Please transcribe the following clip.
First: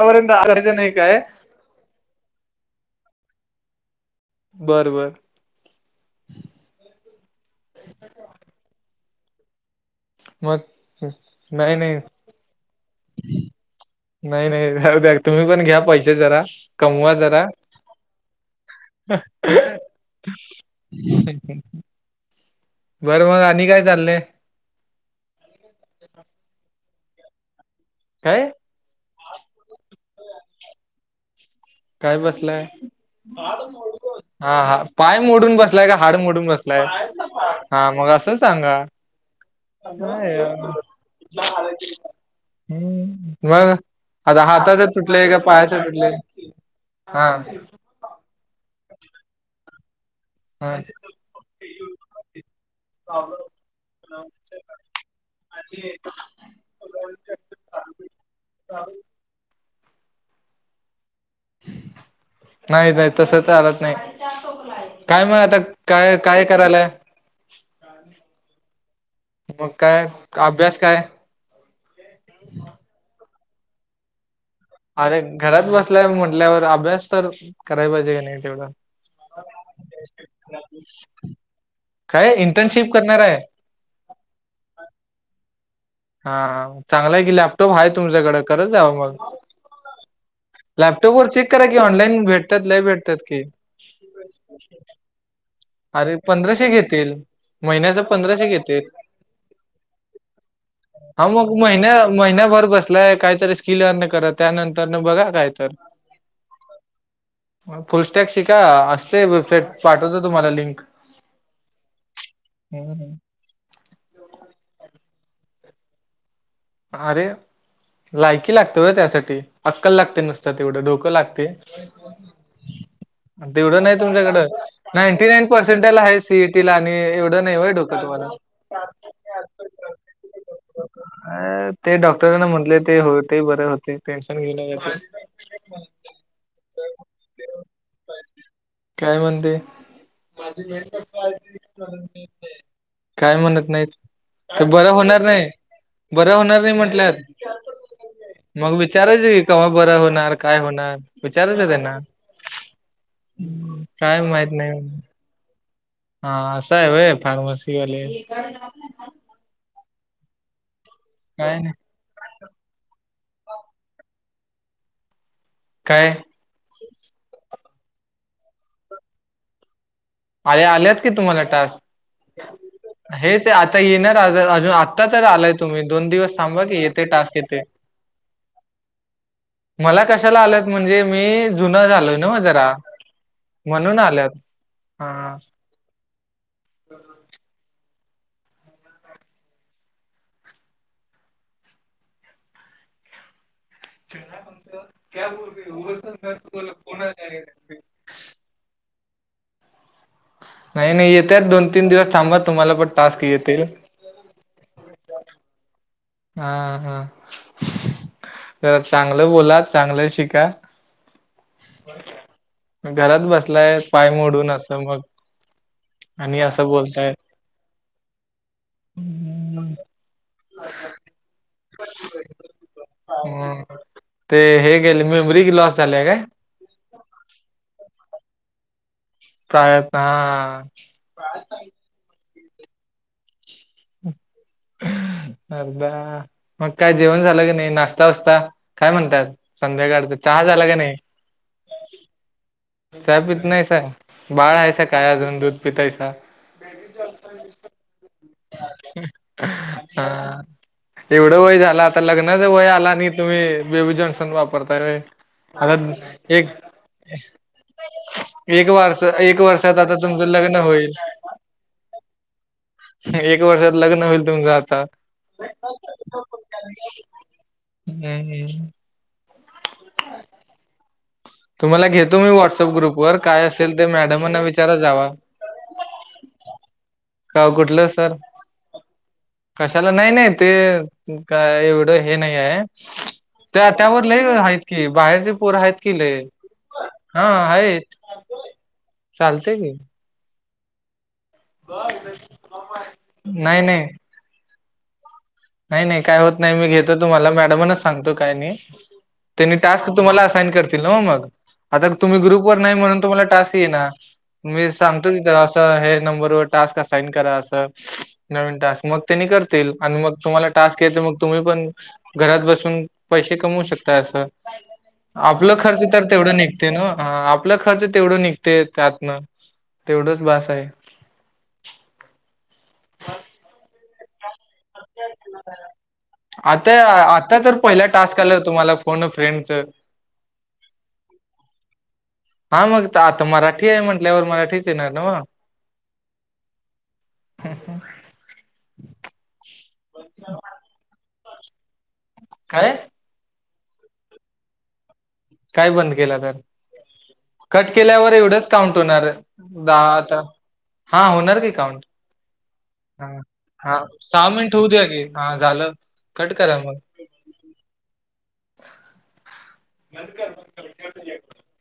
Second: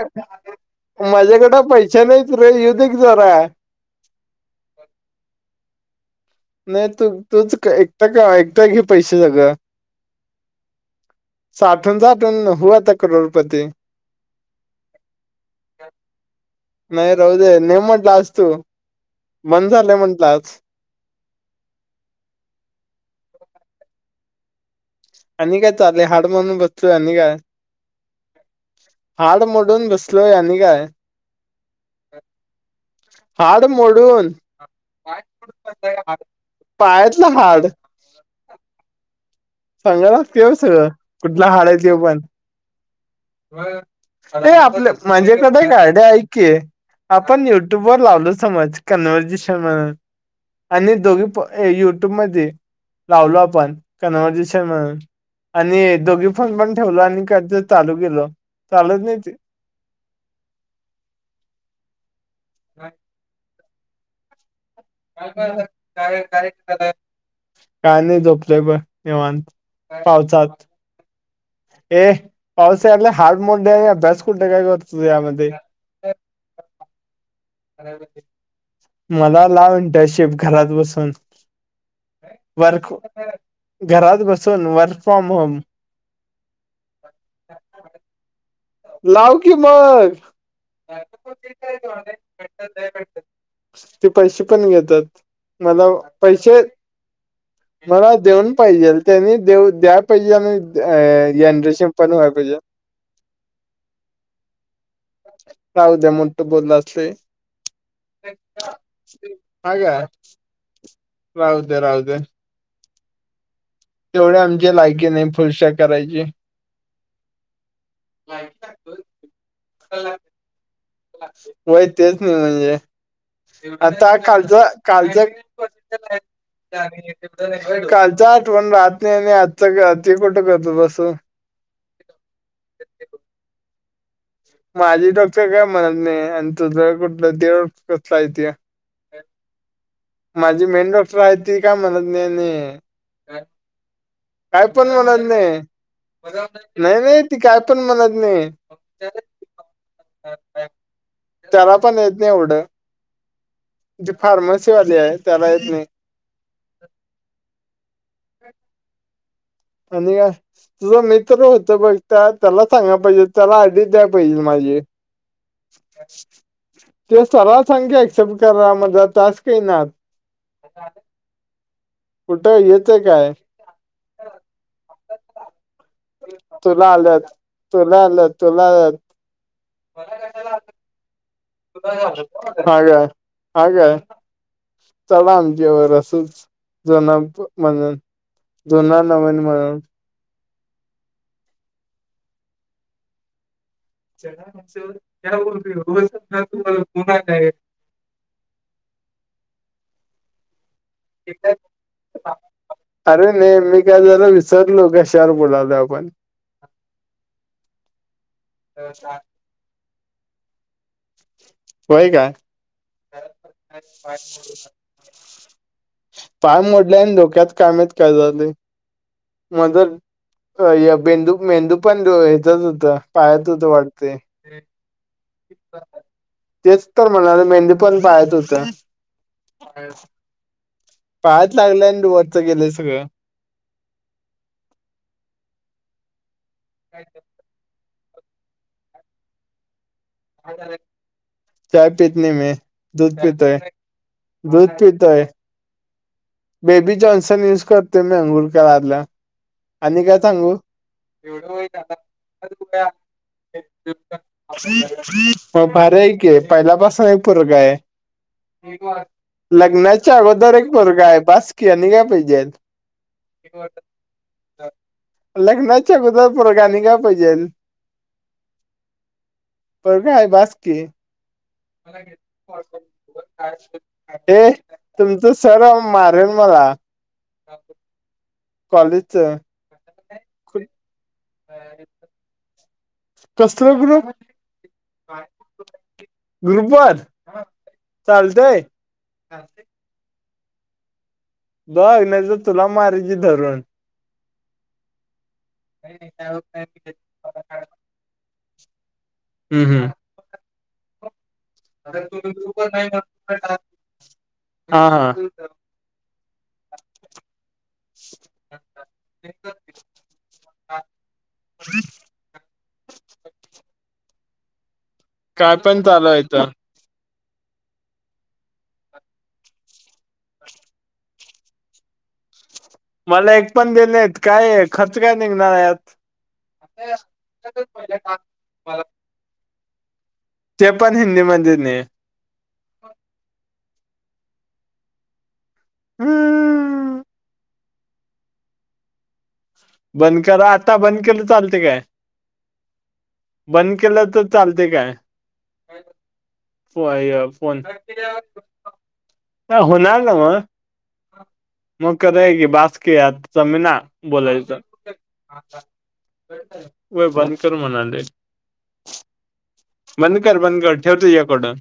पर्यंत करायचं नाही काय माझ्याकडे पैश नाहीत रे येऊ दे की जरा. बर बर नाही तू- तूच एकटा का एकटा घे पैसे सगळं. मग नाही नाही साठून साठून हो आता करोडपती. नाही नाही राहू द्या, तुम्ही पण घ्या पैसे जरा, कमवा नाही राहू जरा. मन झालंय म्हटलं आज. बरं मग आणि काय चाललंय? आणि काय चालेल हाड म्हणून बसतोय आणि काय. काय? हाड मोडून बसलो यांनी काय? काय बसलाय? हाड मोडून हा हा, पाय मोडून बसलाय का हाड मोडून बसलाय? पायातलं हाड हा मग असंच सांगा. सांगावं काय लागतंय व्हय सगळं, कुठला हाड हाय ते पण? हम्म मग आता ते हाताच आपलं तुटलंय म्हणजे का कध पायाच काड्या तुटलंय ऐ [inaudible] की, हा आपण युट्यूब वर लावलो समज कन्व्हर्जेशन म्हणून हा आणि दोघी युट्यूब मध्ये लावलो आपण कन अ म्हणून आणि दोघी फोन पण ठेवल आणि का चालू गेलो चालूत नाही ते नाही -नाही तसं चालत नाही. काय का मग आता का काय काय कार्य [inaudible] करायलाय काय नाही झोपले बग निवांत मग काय पावसात. अभ्यास काय ए पावसाले हाड मोडडे अभ्यास [unintelligible] कुठ्ट का गत अरे घरात बसलाय म्हटल्यावर अभ्यास तर कराय पाहिजे का नाही तेवढं? मला लाव इंटर्नशिप घरात बसून काय इंटर्नशिप वर्क करणार आहे. घरात बसून वर्क फ्रॉम होम. हा चांगलाय की, लॅपटॉप आहे तुमच्याकडे. करत जा. लाव की, मग. लॅपटॉप वर चेक करा कि. ऑनलाईन भेटत्यात. लय भेटत्यात की. ते पैसे पण घेतात मला अरे, पैसे पंधराशे घेतील. महिन्याच मला पंधराशे देऊन घेतील. पाहिजेल त्यांनी देऊ, द्या पाहिजे. आणि अ जनरेशीप पण, व्हाय पाहिजे. ए, काहीतरी स्किल अर्न कर. त्यानंत तरन बघा. काय जाऊ द्या. मो त बोलला असतय. फुलस्टॅग शिका. असतेय वेबसाईट. हा का पाठवतो तुम्हाला लिंक. राहू दे. राहू दे. [unintelligible] तेवढ्या आमचे लायकी नाही. फुलशा करायची. अरे! लायकी लागते होय, त्यासाठी. अक्कल लागते. नुसत तेवढं डोकं लागते. वय तेच नाही म्हणजे तेवढं नाही आता तुमच्याकड. कालचा कालचा नाईंटी नाईन पर्सेंटला आहे सीईटीला. आणि एवढं नाही होय. डोकं तुम्हाला. पण राहत नाही आणि आजच ते, कुठं करतो बसू? अ ते डॉक्टरांने म्हटले, ते होते. बरे होते. टेन्शन घेऊ नका माझी डॉक्टर काय म्हणत ते. नाही. आणि तुझ कुठल, देव कसला आहे ते. काय म्हणते? माझी मेन डॉक्टर आहे ती काय म्हणत नाही. आणि काय म्हणत नाहीत. ते काय बर पण होणार म्हणत नाही. बर होणार नाही म्हटल्यात. ती काय पण म्हणत नाही मग विचारायच की, कव्हा बर होणार? काय होणार? त्याला पण येत नाही एवढ. हम्. ती फार्मसीवाली हाय. त्याला येत नाही. हा असाय होय. फार्मसीवालिय. आणि काय? तुझा मित्र काय नाही. होता बघ. त्या त्याला सांगाया पाहिजे. त्याला आयडी द्याया पाहिजे माझी एक. काय? ते सरा सांगे ऍक्सेप्ट करा. मजा टास्क येई ना. आरे, आल्यात की तुम्हाला टास्क. कुठं येतय काय हे, ते आता येणार अजून आत्ता तर आलाय तुम्ही. दोन दिवस थांबा की. तुला येते आल्यात टास्क येतय. तुला आलं. तुला मला कशाला आलेत? म्हणजे मी जुना झालोय नव्ह [unintelligible] हा जरा काय? हा काय? म्हणून आल्यात. चला हां. न जेवायला असच. जोना प मनून. जुना, नवीन म्हणून. ते काय म्हणता? काय बोलतच नाही? हो, नाही करती. नाही, नाही. येत्या दोन - तीन दिवस थांबा. तुम्हाला पण टास्क अरे नाही येतील. मी काय जरा विसरलो. कशावर बोलालो आपण? हा, हा. जरा चांगलं बोला. चांगलं शिका. होय, का? घरात बसलाय. पाय मोडून असं मग. आणि पाय असं मोडलाय बोलताय. न डोक्यात काय माहित? काय झालंय? हं. मदर होय. बेंदू मेंदू पण डो हेच्यात होता. पायात होता वाटतय. ते हे गेले. मेमरी लॉस झालाय काय? तेच तर म्हणालो मेंदु पण पायात होता प्रायत हां. पायात लागलय आणि वरच गेल सगळ अर्धा मग काय जेवण झाल का नाही नाश नाश्ता वास्ता काय म्हणताय संध्याकाळ चा चहा झाला का नाही चाय पीत नाही मी दूध चाय पित पितोय नाहीस आहे बाळ दूध आहेस काय पितोय अजुन दूध पितायसा बेबी जॉन्सन यूज करते मी अंघोळ करायला आणि काय हा सांगु एवढं वय झाल आता लग्नाच वय आला आणि तुम्ही बेबी जॉन्सन वापरताय होय म आता भारी आहे की एक पहिल्यापासुन एक पोरग आहे एक वर्ष एक वर्षात आता लग्नाच्या तुमचं अगोदर लग्न एक होईल पोरगा आहे बास की आणि काय पाहिजेत एक वर्षात लग्न होईल तुमच करतात लग्नाच्या अगोदर पोरगा आणि काय पाहिजेल हम्म पोरगा आहे बास की तुम्हाला घेतो मी व्हॉट्सअप ग्रुप वर काय असेल ते मॅडमांना हे विचारत जावा तुमच सर मारील मला का ओ कुठल सर कॉलेजच कशाला नाही नाही ते काय एवढ हे नाही आहे कसल त्या त्यावर ग्रुप लई आहेत की बाहेरचे पोर आहेत की लय ग्रुप वर हा हायेत चालतय चालते की बघ नाही तर तुला मारीन नाही धरून नाही नाही नाही काय होत नाही मी घेतो तुम्हाला मॅडमानाच सांगतो काय नाही त्यांनी हम्म हम्म टास्क तुम्हाला असाईन करतील ना ओ मग आता तुम्ही ग्रुपवर नाही म्हणुन तुम्हाला टास्क येई ना मी हा सांगतो न हा अस हे नंबरवर टास्क असाईन करा अस नवीन टास्क मग त्यांनी करतील आणि मग तुम्हाला टास्क येते मग तुम्ही पण घरात बसुन पैसे कमवु शकता अस आपला काय पण खर्च तर चालू आहे तेवढ इथं निघते ना हा आपला खर्च तेवढ निघते त्यातन तेवढच बास आहे मला एक पण देल आहेत काय खर्च काय निघणार यात आता आता तर पहिला टास्क आला तुम्हाला फोन अ फ्रेंडच ते पण हिंदी मध्ये नाही हा मग आता मराठी आहे म्हटल्यावर मराठीच येणार ना मग हम्म ह हा बंद करा आता बंद केल तर चालते काय काय बंद केल तर चालते काय काय बंद केल तर फोन कट केल्यावर एवढच काउंट होणार दहा होणार आता हा होणार की काउंट खरं आहे की बासकी हां, यात जमे ना हां, बोलायच मिनिट होऊ द्या की. हां, झालं. कट करा मग. होय बंद कर म्हणाले बंद कर बंद कर ठेव तुझ्याकडन